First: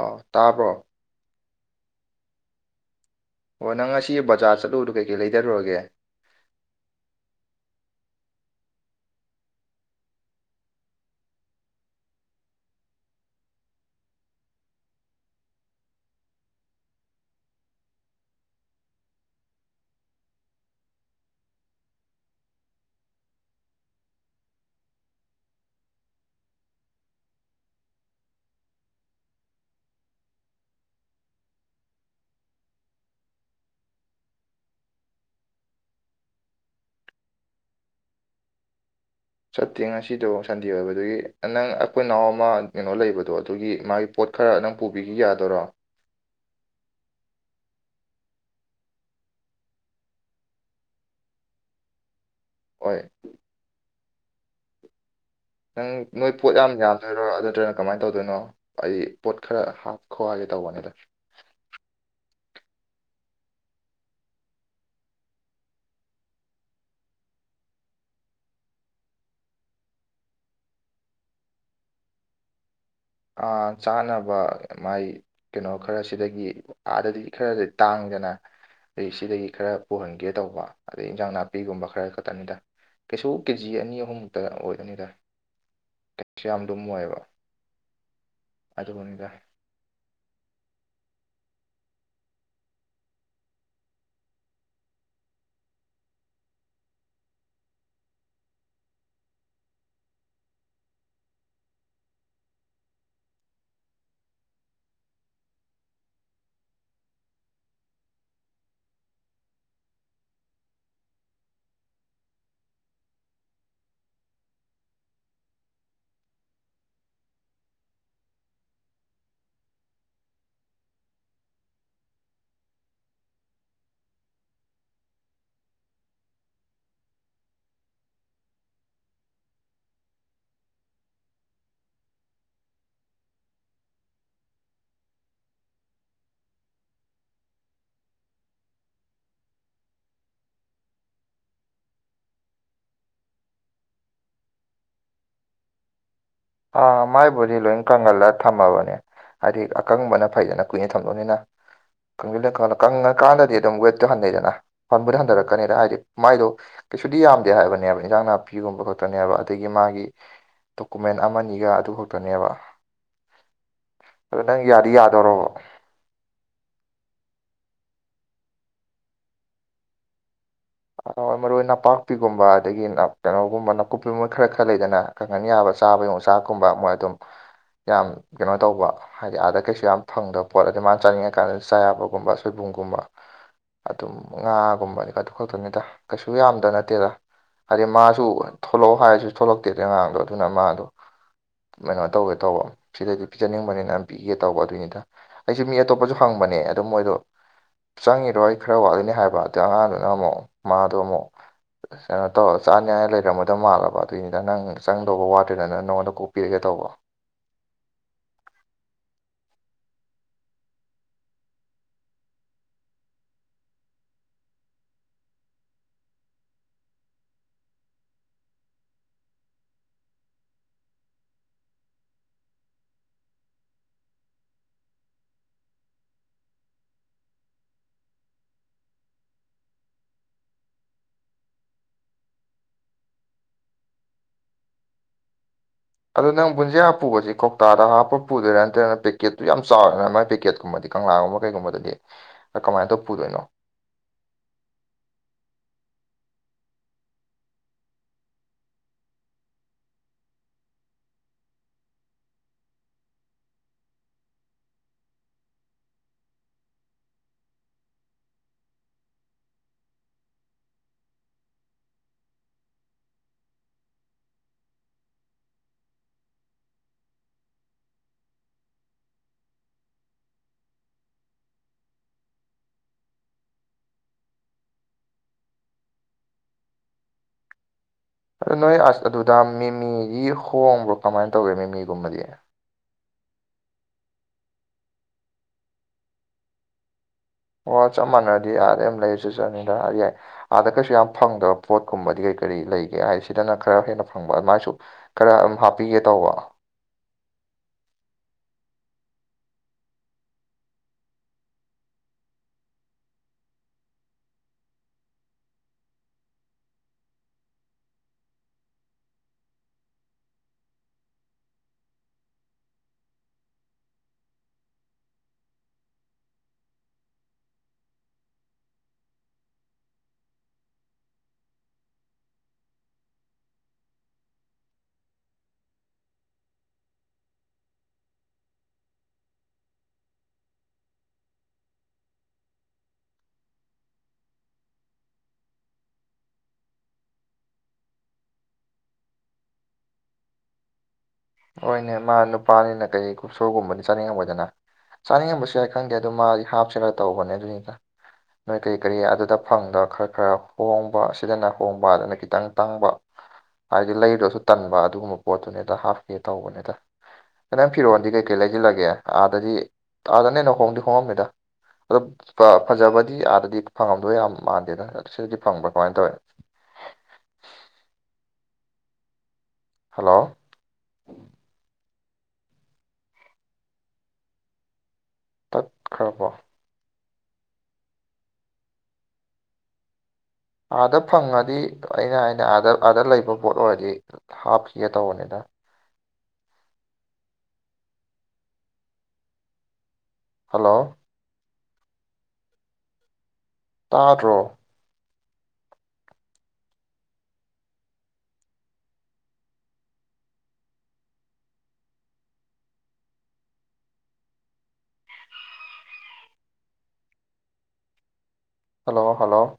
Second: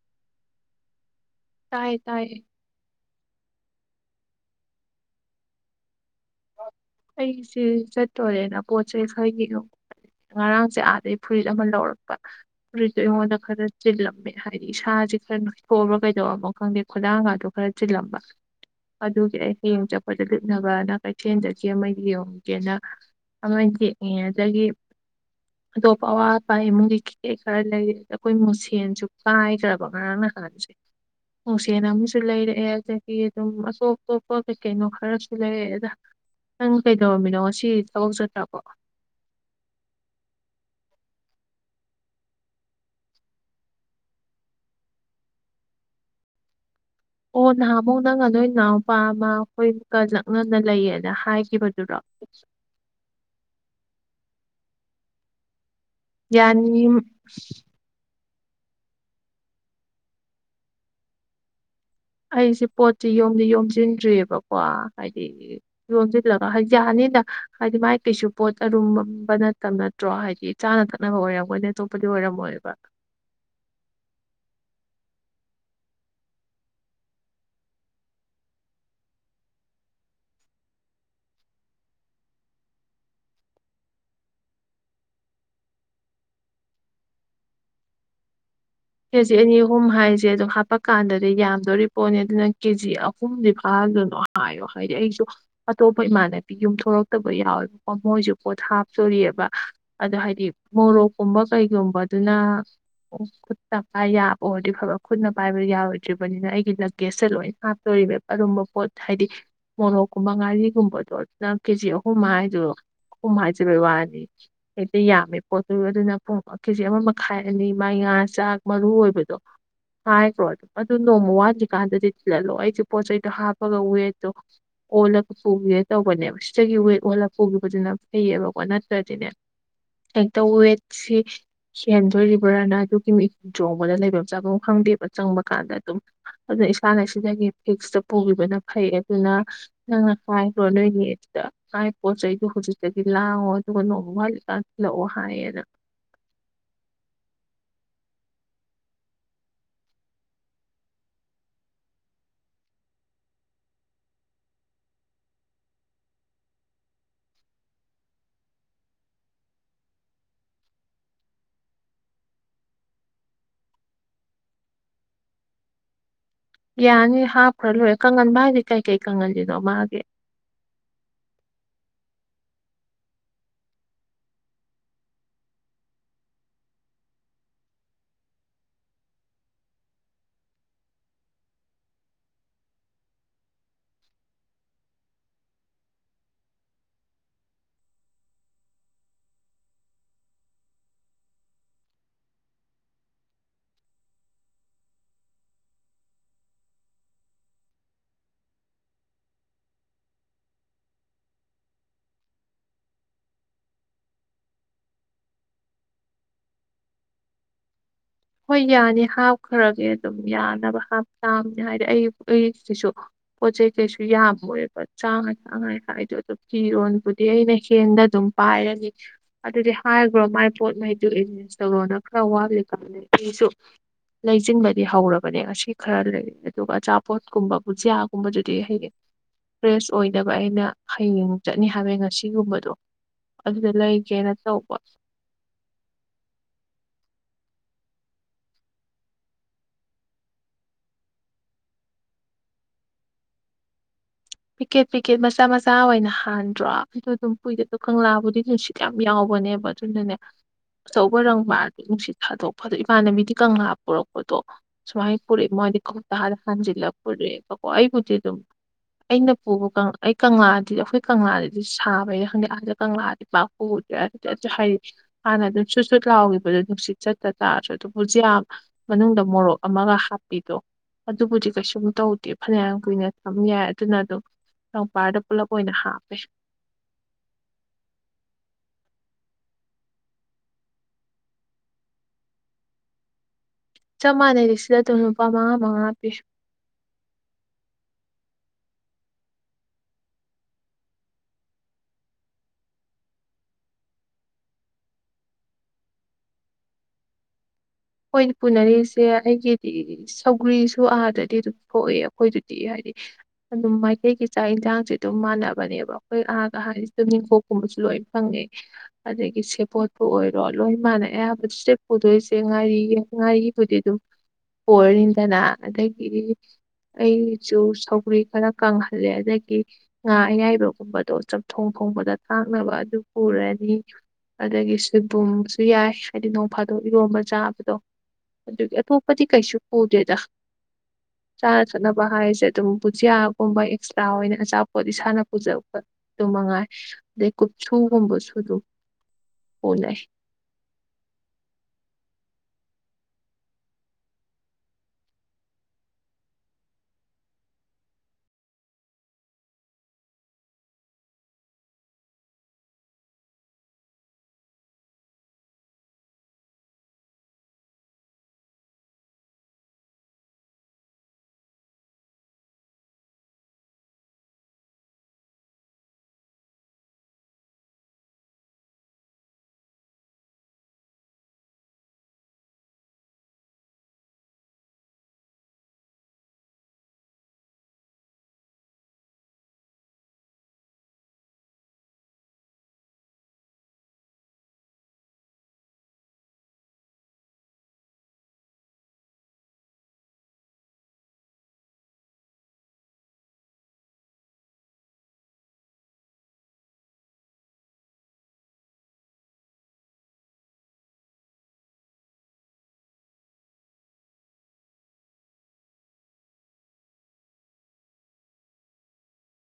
ꯑꯥ ꯇꯥꯕ꯭ꯔꯣ ꯇꯥꯏꯌꯦ ꯇꯥꯏꯌꯦ ꯑꯣ ꯅꯪ ꯉꯁꯤ ꯕꯖꯥꯔ ꯆꯠꯂꯨꯕꯗꯣ ꯀꯩꯀꯩ ꯂꯩꯗꯔꯨꯔꯒꯦ ꯑꯩꯁꯦ ꯆꯠꯇꯣꯔꯦꯅ ꯄꯣꯠꯆꯩ ꯈꯔ ꯌꯦꯡꯂꯝꯕꯅꯦ ꯉꯔꯥꯡꯁꯦ ꯑꯥꯗꯒꯤ ꯐꯨꯔꯤꯠ ꯑꯃ ꯂꯧꯔꯛꯄ ꯐꯨꯔꯤꯠꯇꯣ ꯑꯩꯉꯣꯟꯗ ꯈꯔ ꯆꯤꯜꯂꯝꯃꯦ ꯍꯥꯏꯗꯤ ꯏꯁꯥꯁꯦ ꯈꯔ ꯅꯣꯏꯊꯣꯛꯑ꯭ꯕꯔꯥ ꯀꯩꯗꯧꯔꯕꯅꫭ ꯈꯪꯗꯦ ꯈꯨꯗꯥꯡꯒꯗꯣ ꯈꯔ ꯆꯤꯜꯂꯝꯕ ꯑꯗꯨꯒꯤ ꯑꯩ ꯍꯌꯦꯡ ꯆꯠꯄꯗ ꯂꯤꯠꯅꯕꯅ ꯀꯩꯊꯦꯜꯗꯗꯒꯤ ꯑꯃꯒꯤ ꯌꯦꯡꯒꯦꯅ ꯑꯃ ꯌꯦꯛꯉ ꯑꯗꯒꯤ INAUDIBLE ꯑꯇꯣꯞꯄ ꯑꯋꯥ ꯑꯄꯥ ꯏꯃꯨꯡꯒꯤ ꯀꯦꯩ ꯈꯔ ꯂꯩꯔꯤ ꯑꯩꯈꯣꯏ ꯃꯨꯁꯦꯟꯁꯨ ꯀꯥꯏꯈ꯭ꯔꯕ ꯉꯔꯥꯡ ꯅꯍꯥꯟꯁꯦ ꯃꯨꯁꯦꯟ ꯑꯃꯁꯨ ꯂꯩꯔꯛꯑꯦ ꯑꯗꯒꯤ ꯑꯗꯨꯝ ꯑꯇꯣꯞ ꯑꯇꯣꯞꯄ ꯀꯩ ꯀꯩꯅꯣ ꯈꯔꯁꯨ ꯂꯩꯔꯛꯑꯦꯗ ꯅꯪ ꯀꯩꯗꯧꯔꯝꯃꯤꯅꯣ ꯉꯁꯤ ꯊꯕꯛ ꯆꯠꯇ꯭ꯔꯥꯕꫭ ꯆꯠꯇꯦ ꯉꯁꯤꯗꯣ ꯁꯟꯗꯦ ꯑꯣꯏꯕ ꯑꯗꯨꯒꯤ ꯅꯪ ꯑꯩꯈꯣꯏ ꯏꯅꯥꯎ ꯑꯃ ꯀꯩꯅꯣ ꯂꯩꯕꯗꯣ ꯑꯗꯨꯒꯤ ꯃꯥꯒꯤ ꯄꯣꯠ ꯈꯔ ꯅꯪ ꯄꯨꯕꯤꯈꯤ ꯌꯥꯗꯣꯏꯔꯣ ꯑꯣ ꯅꯍꯥꯟꯃꯨꯛ ꯅꯪ ꯅꯣꯏ ꯏꯅꯥꯎꯄꯥ ꯑꯃ ꯑꯩꯈꯣꯏꯨꯛꯀ ꯅꯛꯅꯅ ꯂꯩꯌꯦꯅ ꯍꯥꯏꯈꯤꯕꯗꯨꯔꯣ INAUDIBLE ꯍꯣꯏ ꯅꯪ ꯅꯣꯏ ꯄꯣꯠ ꯌꯥꯝ ꯌꯥꯅꯤ ꯌꯥꯝꯗꯣꯏꯔꯣ ꯑꯗꯨꯗ ꯀꯃꯥꯏꯅ ꯇꯧꯗꯣꯏꯅꯣ ꯑꯩ ꯄꯣꯠ ꯈꯔ ꯍꯥꯞꯈꯣ ꯍꯥꯏꯒꯦ ꯇꯧꯕꯅꯤꯗ ꯑꯩꯁꯦ ꯄꯣꯠꯁꯤ ꯌꯣꯝꯗꯤ ꯌꯣꯝꯁꯤꯟꯗ꯭ꯔꯤꯌꯦꯕꯀꯣ ꯍꯥꯏꯗꯤ ꯌꯣꯝꯁꯤꯜꯂꯒ ꯍꯥꯏꯗꯤ ꯌꯥꯅꯤꯗ ꯍꯥꯏꯗꯤ ꯃꯥꯏ ꯀꯩꯁꯨ ꯄꯣꯠ ꯑꯔꯨꯝꯕ ꯈꯣꯠꯄ [unintelligible] ꯅꯠꯇ꯭ꯔꯣ ꯍꯥꯏꯗꯤ ꯆꯥꯅ ꯊꯛꯅꯕ ꯑꯣꯏꯔꯝꯃꯣꯏꯅꯦ ꯑꯇꯣꯞꯄꯗꯤ ꯑꯣꯏꯔꯝꯃꯣꯏꯕ ꯑ ꯆꯥꯅꯕ ꯃꯥꯏ ꯀꯩꯅꯣ ꯈꯔ ꯁꯤꯗꯒꯤ ꯑꯥꯗꯤ ꯈꯔꯗꯤ ꯇꯥꯡꯏꯗꯅ ꯑꯩ ꯁꯤꯗꯒꯤ ꯈꯔ ꯄꯨꯍꯟꯒꯦ ꯇꯧꯕ ꯑꯗꯩ ꯏꯟꯖꯥꯡ ꯅꯥꯄꯤꯒꯨꯝꯕ ꯈꯔ ꯈꯛꯇꯅꯤꯗ ꯀꯩꯁꯨ ꯀꯦꯖꯤ ꯑꯅꯤ ꯑꯍꯨꯝꯃꯨꯛꯇ ꯑꯣꯏꯗꯣꯏꯅꯤꯗ ꯀꯁꯨ ꯌꯥꯝ ꯂꯨꯝꯃꫭꯏꯕ ꯀꯖꯤ ꯑꯅꯤ ꯍꯨꯝ ꯍꯥꯏꯁꯦ ꯑꯗꯝ ꯍꯥꯞ ꯍꯥꯞꯄ ꯀꯥꯟꯗꯗꯤ ꯌꯥꯝꯗꯣꯔꯤ ꯄꯣꯠꯅꯤ ꯑꯗꯨꯅ ꯀꯦꯖꯤ ꯑꯍꯨꯝꯗꯤ ꯐꯥꯗꯣꯏꯅꯣ ꯍꯥꯏꯌꯣ ꯍꯥꯏꯗꯤ ꯑꯩꯁꯨ ꯑꯇꯣꯞꯄ ꯏꯃꯥꯟꯅꯕꯤ ꯌꯨꯝꯊꯣꯔꯛꯇꯕ ꯌꯥꯎꯋꯦꯕꯀꯣ ꯃꯣꯏꯁꯨ ꯄꯣꯠꯊ ꯍꯥꯞꯇꯣꯔꯤꯑꯕ ꯑꯗ ꯍꯥꯏꯗꯤ ꯃꯣꯔꯣꯛꯀꯨꯝꯕ ꯀꯩꯒꯨꯝꯕꯗꯨꯅ ꯌꯥꯕꯑꯣꯗꯤ ꯐꯕ ꯈꯨꯠꯅ ꯄꯥꯏꯕ ꯌꯥꯔꯣꯏꯗ꯭ꯔꯤꯕꯅꯤꯅ ꯑꯩꯒꯤ ꯂꯒꯦꯖꯁꯦ ꯂꯣꯏꯅ ꯍꯥꯞꯇꯣꯔꯤꯕ ꯑꯔꯨꯝꯕ ꯄꯣꯠ ꯍꯥꯏꯗꯤ ꯃꯣꯔꯣꯛꯀꯨꯝꯕ ꯉꯥꯔꯤꯒꯨꯝꯕꯗꯣ ꯑꯗꯨꯅ ꯀꯦꯖꯤ ꯑꯍꯨꯝ ꯍꯥꯏꯗꯣ ꯑꯍꯨꯝ ꯍꯥꯏꯖꯕꯩ ꯋꯥꯅꯤ ꯍꯦꯛꯇ ꯌꯥꯝꯃꯦ ꯄꯣꯠꯇꯨ ꯑꯗꯨꯅ ꯄꯨꯡ ꯀꯦꯖꯤ ꯑꯃ ꯃꯈꯥꯏ ꯑꯅꯤ ꯃꯥꯏ ꯉꯥ ꯆꯥꯛ ꯃꯔꯨ ꯑꯣꯏꯕꯗꯣ ꯍꯥꯏꯈ꯭ꯔꯣ ꯑꯗꯨꯝ ꯑꯗꯨ ꯅꯣꯡꯃ ꯋꯥꯟꯂꯤꯀꯥꯟꯗꯗꯤ ꯊꯤꯜꯍꯜꯂꯣ ꯑꯩꯁꯨꯦ ꯄꯣꯠꯆ ꯆꯩꯗꯣ ꯍꯥꯞꯄꯒ ꯋꯦꯠꯇꯣ ꯑꯣꯜꯂꯒ ꯄꯨꯈꯤꯒꯦ ꯇꯧꯕꯅꯦꯕ ꯁꯤꯗꯒꯤ ꯋꯦꯠ ꯑꯣꯜꯂꯒ ꯄꯨꯈꯤꯕꯗꯨꯅ ꯐꯩꯌꯦꯕꯀꯣ ꯅꯠꯇ꯭ꯔꯗꯤꯅꯦ ꯍꯦꯛꯇ ꯋꯦꯠꯁꯤ ꯍꯦꯟꯗꯣꯔꯤꯕ꯭ꯔꯅ ꯑꯗꯨꯒꯤ ꯆꯣꯡꯕꯗ ꯂꯩꯐꯝ ꯆꯥꯐꯝ ꯈꯪꯗꯦꯕ ꯆꯪꯕ ꯀꯥꯟꯗ ꯑꯗꯨꯝ ꯑꯗꯨꯅ ꯏꯁꯥꯅ ꯁꯤꯗꯒꯤ ꯐꯤꯛꯁꯇ ꯄꯨꯕꯤꯕꯅ ꯐꯩ ꯑꯗꯨꯅ ꯅꯪꯅ ꯀꯣꯛ ꯍꯥꯏꯒꯔꯣ ꯅꯣꯏꯒꯤ ꯑꯗꯨꯗ ꯉꯥꯏ ꯄꯣꯠ ꯆꯩꯗꯣ ꯍꯧꯖꯤꯛꯇꯗꯤ ꯂꯥꯡꯑꯣ ꯑꯗꯨꯒ ꯅꯣꯡꯃ ꯋꯥꯔꯤ ꯀꯥꯟ ꯊꯤꯜꯂꯛꯑꯣ ꯍꯥꯏꯌꯦꯅ ꯑꯥ ꯃꯥꯏꯕꯨꯗꯤ ꯂꯣꯏ ꯀꯪꯍꯜꯂ ꯊꯝꯃꯕꯅꯦ ꯍꯥꯏꯗꯤ ꯑꯀꯪꯕꯅ ꯐꯩꯖꯅ ꯀꯨꯏꯅ ꯊꯝꯂꯛꯅꯤꯅ ꯀꯪꯉꯀꯥꯟꯗꯗꯤ ꯑꯗꯨꯝ ꯋꯦꯠꯇꯣ ꯍꯟꯊꯩꯗꯅ ꯍꯟꯕꯨꯗꯤꯣ ꯍꯟꯊꯔꯛꯀꯅꯤꯗ ꯍꯥꯏꯗꯤ ꯃꯥꯏꯗꯣ ꯀꯩꯁꯨꯗꯤ ꯌꯥꯝꯗꯦ ꯍꯥꯏꯕꯅꯦꯕ ꯏꯟꯁꯥꯡ ꯅꯥꯄꯤꯒꯨꯝꯕ ꯈꯛꯇꯅꯦꯕ ꯑꯗꯒꯤ ꯃꯥꯒꯤ ꯗꯣꯀꯨꯃꯦꯟ ꯑꯃꯅꯤꯒ ꯑꯗꯨ ꯈꯛꯇꯅꯦꯕ ꯑꯗꯣ ꯅꯪ ꯌꯥꯗꯤ ꯌꯥꯗꯧꯔꯣꯕ ꯌꯥꯅꯤ ꯍꯥꯞꯄꯈ꯭ꯔꯣ ꯂꯣꯏꯔꯦ ꯀ ꯀꯥꯡꯉꯟ ꯃꯥꯒꯤꯦ ꯀꯩ ꯀꯩ ꯀ ꯀꯥꯡꯉꯟꯁꯤꯗꯣ ꯃꯥꯒꯤꯦ ꯃꯔꯣꯏ ꯅꯅꯥꯄꯥꯛꯄꯤꯒꯨꯝꯕ ꯑꯗꯒꯤ ꯀꯩꯅꯣꯒꯨꯝꯕ ꯅꯥꯀꯨꯞꯄꯤ ꯃꯣꯏ ꯈꯔ ꯈꯔ ꯂꯩꯗꯅ ꯀꯪꯍꯟ ꯌꯥꯕ ꯆꯥꯕ ꯌꯣꯡꯆꯥꯛꯀꯨꯝꯕ ꯃꯣꯏ ꯑꯗꯨꯝ ꯌꯥꯝ ꯀꯩꯅꯣ ꯇꯧꯕ ꯍꯥꯏꯗꯤ ꯑꯥꯗ ꯀꯩꯁꯨ ꯌꯥꯝ ꯐꯪꯗꯕ ꯄꯣꯠ ꯑꯗꯤ ꯃꯥꯅ ꯆꯥꯅꯤꯡꯉꯀꯥꯟꯗꯗꯤ ꯆꯥ ꯌꯥꯕꯒꯨꯝꯕ ꯁꯣꯏꯕꯨꯝꯒꯨꯝꯕ ꯑꯗꯨꯝ ꯉꯥꯒꯨꯝꯕꯅꯤꯒ ꯑꯗꯨ ꯈꯛꯇꯅꯤꯗ ꯀꯩꯁꯨ ꯌꯥꯝꯗ ꯅꯠꯇꯦꯗ ꯍꯥꯏꯗꯤ ꯃꯥꯁꯨ ꯊꯣꯛꯂꯛꯑꯣ ꯍꯥꯏꯔꯁꯨ ꯊꯣꯛꯂꯛꯇꯦꯗ ꯑꯉꯥꯡꯗꯣ ꯑꯗꯨꯅ ꯃꯥꯗꯣ ꯀꯩꯅꯣ ꯇꯧꯒꯦ ꯇꯧꯕ ꯁꯤꯗꯗꯤ ꯄꯤꯖꯅꯤꯡꯕꯅꯤꯅ ꯌꯥꯝ ꯄꯤꯒꯦ ꯇꯧꯕ ꯑꯗꯨꯏꯅꯤꯗ ꯑꯩꯁꯨꯦ ꯃꯤ ꯑꯇꯣꯞꯄꯁꯨ ꯍꯪꯕꯅꯦ ꯑꯗꯨ ꯃꯣꯏꯗꯣ ꯆꯪꯉꯤꯔꯣꯏ ꯈꯔ ꯋꯥꯠꯂꯤꯅꯤ ꯍꯥꯏꯕ ꯑꯗꯣ ꯑꯉꯥꯡꯗꯨꯗ ꯃꯣ ꯃꯥꯗꯨꯃꯣ ꯀꯩꯅꯣ ꯇꯧꯔ ꯆꯥꯅꯤꯉꯥꯏ ꯂꯩꯔꯝꯃꯗ ꯃꯥꯜꯂꯕ ꯑꯗꯨꯏꯅꯤꯗ ꯅꯪ ꯆꯪꯗꯧꯕ ꯋꯥꯠꯇꯦꯗ ꯅꯪ ꯅꯉꯣꯟꯗ ꯀꯣꯛꯄꯤꯔꯒꯦ ꯇꯧꯕ ꯍꯣꯏ ꯌꯥꯅꯤ ꯍꯥꯞꯈ꯭ꯔꯒꯦ ꯑꯗꯨꯝ ꯌꯥꯅꯕ ꯍꯥꯞ ꯇꯥꯝꯅꯦ ꯍꯥꯏꯗꯤ ꯑꯩ ꯑꯩꯁꯤꯁꯨ ꯄꯣꯠ ꯆꯩꯩ ꯀꯩꯁꯨ ꯌꯥꯝꯃꯣꯏꯕ ꯆꯥ ꯊꯥꯉꯥꯏ ꯍꯥꯏꯗꯣ ꯑꯗꯨꯝ ꯀꯤꯔꯣꯅꯕꯨꯗꯤ ꯑꯩꯅ ꯍꯦꯟꯗ ꯑꯗꯨꯝ ꯄꯥꯏꯔꯅꯤ ꯑꯗꯨꯗꯤ ꯍꯥꯏꯈ꯭ꯔꯣ ꯃꯥꯏ ꯄꯣꯠꯉꯩꯗꯨ ꯏꯟꯂꯤꯁꯇꯂꯣꯅ ꯈꯔ ꯋꯥꯠꯂꯤ ꯈꯂ ꯃꯤ ꯃꯤ ꯁꯨ ꯂꯩꯁꯤꯡꯕꯗꯤ ꯍꯧꯔꯕꯅꯦ ꯑꯁꯤ ꯈꯔ ꯂꯩ ꯑꯗꯨꯒ ꯑꯆꯥꯄꯣꯠꯀꯨꯝꯕ ꯕꯨꯖꯤꯌꯥꯒꯨꯝꯕꯗꯨꯗꯤ ꯍꯌꯦ ꯐ꯭ꯔꯦꯁ ꯑꯣꯏꯗꯕ ꯑꯩꯅ ꯍꯌꯦꯡ ꯆꯠꯅꯤ ꯍꯥꯏꯕꯩ ꯉꯁꯤꯒꯨꯝꯕꯗꯣ ꯑꯗꯨꯗ ꯂꯩꯒꯦꯅ ꯇꯧꯕ ꯑꯗꯣ ꯅꯪꯕꯨꯟꯖꯦ ꯍꯥꯞꯄꯕꯁꯤ ꯀꯧꯇꯥꯗ ꯍꯥꯞꯄ ꯄꯨꯗꯣꯏꯥ ꯅꯠꯇ꯭ꯔꯅ ꯄꯦꯀꯦꯠꯇꯨ ꯌꯥꯝ ꯆꯥꯎꯔꯦꯅ ꯃꯥꯏ ꯄꯦꯀꯦꯠꯀꯨꯝꯕꯗꯤ ꯀꯪꯂꯥꯒꯨꯝꯕ ꯀꯩꯒꯨꯝꯕꯗꯗꯤ ꯀꯃꯥꯏꯅ ꯇꯧ ꯄꯨꯗꯣꯏꯅꯣ ꯄꯤꯛꯀꯦꯠ ꯄꯤꯛꯀꯦꯠ ꯃꯆꯥ ꯃꯆꯥ ꯑꯣꯏꯅ ꯍꯥꯟꯗ꯭ꯔꯣ ꯑꯗꯨꯗꯣ ꯑꯗꯨꯝ ꯀꯨꯏꯗꯗꯣ ꯀꯪꯂꯥꯕꯨꯗꯤ ꯅꯨꯡ ꯌꯥꯝ ꯌꯥꯎꯕꯅꯦꯕ ꯑꯗꯨꯅꯅꯦ ꯑꯆꯧꯕ ꯔꯪ ꯃꯥꯔꯗꯣ ꯅꯨꯡꯁꯤꯠ ꯊꯥꯗꯣꯛꯄꯗꯣ ꯏꯃꯥꯟꯅꯕꯤꯗꯤ ꯀꯪꯂꯥ ꯄꯨꯔꯛꯄꯗꯣ ꯁꯃꯥꯏ ꯄꯨꯔꯦ ꯃꯣꯏꯗꯤ ꯈꯣ ꯇꯥ ꯈꯥꯟ ꯖꯤꯂꯥ ꯄꯨꯔꯦ ꯀꯋꯥꯕꯨ ꯑꯗꯨ ꯑꯩꯅ ꯄꯨꯕ ꯀꯪꯂꯥ ꯑꯩ ꯀꯪꯂꯥꯗꯤ ꯑꯩꯈꯣꯏ ꯀꯪꯂꯥꯗꯗꯤ ꯁꯥꯕ ꯈꯪꯗꯦ ꯑꯥꯗ ꯀꯪꯂꯥꯗꯤ ꯄꯄ ꯑꯗꯨꯗꯤ ꯑꯗꯨꯁꯨ ꯍꯥꯏ ꯍꯥꯟꯅ ꯑꯗꯨꯝ ꯁꯨꯠ ꯁꯨꯠ ꯂꯥꯎꯈꯤꯕꯗꯣ ꯅꯨꯡꯁꯤꯠ ꯆꯠꯇ ꯇꯥꯔꯁꯨ ꯑꯗꯨꯝ ꯍꯧꯖꯤꯛ ꯌꯥꯝ ꯃꯅꯨꯡꯗ ꯃꯣꯔꯣꯛ ꯑꯃꯒ ꯍꯥꯞꯄꯤꯗꯣ ꯑꯗꯨꯕꯨꯗꯤ ꯀꯩꯁꯨꯝ ꯇꯧꯗꯦ ꯐꯅꯌꯥꯝ ꯀꯨꯏꯅ ꯊꯝ ꯌꯥꯏꯦ ꯑꯗꯨꯅ ꯑꯗꯨꯝ ꯅꯄꯥꯔꯗ ꯄꯨꯂꯞ ꯑꯣꯏꯅ ꯍꯥꯞꯄꯦ ꯑꯗ ꯅꯣꯏ ꯑꯁ ꯑꯗꯨꯗ ꯃꯤꯃꯤꯒꯤ ꯍꯣꯡꯕ꯭ꯔꯣ ꯀꯃꯥꯏꯅ ꯇꯧꯒꯦ ꯃꯃꯤꯒꯨꯝꯕꯗꯤ ꯆꯞ ꯃꯥꯟꯅꯩꯔꯤ ꯁꯤꯗ ꯑꯗꯨꯝ ꯂ ꯅꯨꯄꯥ ꯃꯉꯥ ꯃꯉꯥ ꯍꯥꯞꯄꯤꯌ ꯑꯣ ꯆꯞ ꯃꯥꯟꯅꯗꯤ ꯑꯗꯩꯦꯝ ꯂꯩ ꯆꯠ ꯆꯠꯅꯤꯗ ꯌꯥꯏ ꯑꯥꯗ ꯀꯩꯁꯨ ꯌꯥꯝ ꯐꯪꯗꯕ ꯄꯣꯠꯀꯨꯝꯕꯗꯤ ꯀꯔꯤ ꯀꯔꯤ ꯂꯩꯒꯦ ꯍꯥꯏꯗꯤ ꯁꯤꯗꯅ ꯈꯔ ꯍꯦꯟꯅ ꯐꯪꯕ ꯑꯗꯨꯃꯥꯏꯁꯨ ꯈꯔ ꯑꯗꯨꯝ ꯍꯥꯞꯄꯤꯒꯦ ꯇꯧꯕ ꯑꯈꯣꯏꯅ ꯄꯨꯅꯔꯤꯁꯦ ꯑꯩꯒꯤꯗꯤ ꯁꯧꯒ꯭ꯔꯤꯁꯨ ꯑꯥꯗꯗꯤ ꯑꯗꯨꯝ ꯊꯣꯛꯑꯦ ꯑꯩꯈꯣꯏꯗꯨꯗꯤ ꯍꯥꯏꯗꯤ ꯑꯗꯨꯝ ꯃꯥꯏꯀꯩꯒꯤ ꯆꯥꯛ ꯌꯦꯟꯁꯥꯡꯁꯦ ꯑꯗꯨꯝ ꯃꯥꯟꯅꯕꯅꯦꯕ ꯑꯩꯈꯣꯏ ꯑꯍꯥꯒ ꯍꯥꯏꯔꯤꯁꯤ ꯑꯗꯨꯝꯣꯛ ꯀꯨꯝꯕꯁꯨ ꯂꯣꯏ ꯐꯪꯉꯦ ꯑꯗꯒꯤ ꯁꯦꯄꯣꯠꯄꯨ ꯑꯣꯏꯔꯣ ꯂꯣꯏ ꯃꯥꯅ ꯑꯌꯥꯝꯕ ꯁꯇꯦꯞ ꯄꯨꯗꯣꯏꯁꯦ ꯉꯥꯔꯤ ꯉꯥꯔꯤꯕꯨꯗꯤ ꯑꯗꯨꯝ ꯑꯣꯏꯔꯅꯤꯗꯅ ꯑꯗꯒꯤ ꯑꯩꯁꯨ ꯁꯧꯒ꯭ꯔꯤ ꯈꯔ ꯀꯪꯍꯜꯂꯦ ꯑꯗꯒꯤ ꯉꯥ ꯑꯌꯥꯏꯕꯒꯨꯝꯕꯗꯣ ꯆꯝꯊꯣꯡ ꯊꯣꯡꯕꯗ ꯊꯥꯛꯅꯕ ꯑꯗꯨ ꯎꯔꯅꯤ ꯑꯗꯒꯤ ꯁꯣꯏꯕꯨꯝꯁꯨ ꯌꯥꯏ ꯍꯥꯏꯗꯤ ꯅꯣꯡ ꯐꯥꯗꯣꯛ ꯏꯔꯣꯝꯕ ꯆꯥꯕꯗꯣ ꯑꯗꯨꯒꯤ ꯑꯇꯣꯞꯄꯗꯤ ꯀꯩꯁꯨ ꯄꯨꯗꯦꯗ [unintelligible] ꯆꯥꯅ ꯊꯛꯅꯕ ꯍꯥꯏꯔꯤꯁꯦ ꯑꯗꯨꯝ ꯕꯨꯖꯤꯌꯥꯒꯨꯝꯕ ꯑꯦꯛꯁꯇ꯭ꯔꯥ ꯑꯣꯏꯅ ꯑꯆꯥꯄꯣꯠ ꯏꯁꯥꯅ ꯄꯨꯖꯕꯄ ꯑꯗꯨꯝ ꯃꯉꯥꯏ ꯑꯗꯩ ꯀꯨꯞꯁꯨꯒꯨꯝꯕꯁꯨ ꯑꯗꯨꯝ ꯑꯣꯅꯩ ꯍꯣꯏꯅꯦ ꯃꯥ ꯅꯨꯄꯥꯅꯤꯅ ꯀꯩ ꯨꯞꯁꯣꯒꯨꯝꯕꯅꯤ ꯆꯥꯅꯤꯡꯉꯝꯕꯗꯅ ꯆꯥꯅꯤꯡꯉꯕꯁꯨ ꯌꯥꯏ ꯈꯪꯗꯦ ꯑꯗꯨ ꯃꯥꯒꯤ ꯍꯥꯞꯁꯔ ꯇꯧꯕꯅꯦ ꯑꯗꯨꯅꯤꯗ ꯅꯣꯏ ꯀꯔꯤ ꯀꯔꯤ ꯑꯗꯨꯗ ꯐꯪꯗ ꯈꯔ ꯈꯔ ꯍꯣꯡꯕ ꯁꯤꯗꯅ ꯍꯣꯡꯕꯗꯅ ꯈꯤꯇꯪ ꯇꯥꯡꯕ ꯍꯥꯏꯗꯤ ꯂꯩꯗꯨꯁꯨ ꯇꯟꯕ ꯑꯗꯨꯒꯨꯝꯕ ꯄꯣꯠꯇꯨꯅꯦꯗ ꯍꯥꯞꯀꯦ ꯇꯧꯕꯅꯤꯗ ꯅ ꯅꯪ ꯐꯤꯔꯣꯟꯜꯗꯤ ꯀꯩꯀꯩ ꯂꯩꯁꯤꯜꯂꯒꯦ ꯑꯥꯗꯗꯤ ꯑꯥꯗꯅ ꯍꯦꯟꯅ ꯍꯣꯡꯗꯤ ꯍꯣꯡꯉꯝꯃꯤꯗ ꯑꯗꯣ ꯐꯖꯕꯗꯤ ꯑꯥꯗꯗꯤ ꯐꯪꯉꯝꯗꯣꯏ ꯌꯥꯝ ꯃꯥꯟꯗꯦꯗ ꯁꯤꯗꯤ ꯐꯪꯕ꯭ꯔꯥ ꯀꯃꯥꯏꯅ ꯇꯧꯋꯤ ꯍꯜꯂꯣ ꯇꯠꯈ꯭ꯔꯕꯣ ꯑꯥꯗ ꯐꯪꯉꯗꯤ ꯑꯩꯅ ꯍꯥꯏꯩꯅ ꯑꯥꯗ ꯑꯥꯗ ꯂꯩꯕ ꯄꯣꯠ ꯑꯣꯏꯔꯗꯤ ꯍꯥꯞꯈꯤꯒꯦ ꯇꯧꯕꯅꯤꯗ ꯍꯜꯂꯣ ꯇꯥꯗꯔꯣ ꯍꯜꯂꯣ ꯍꯜꯂꯣ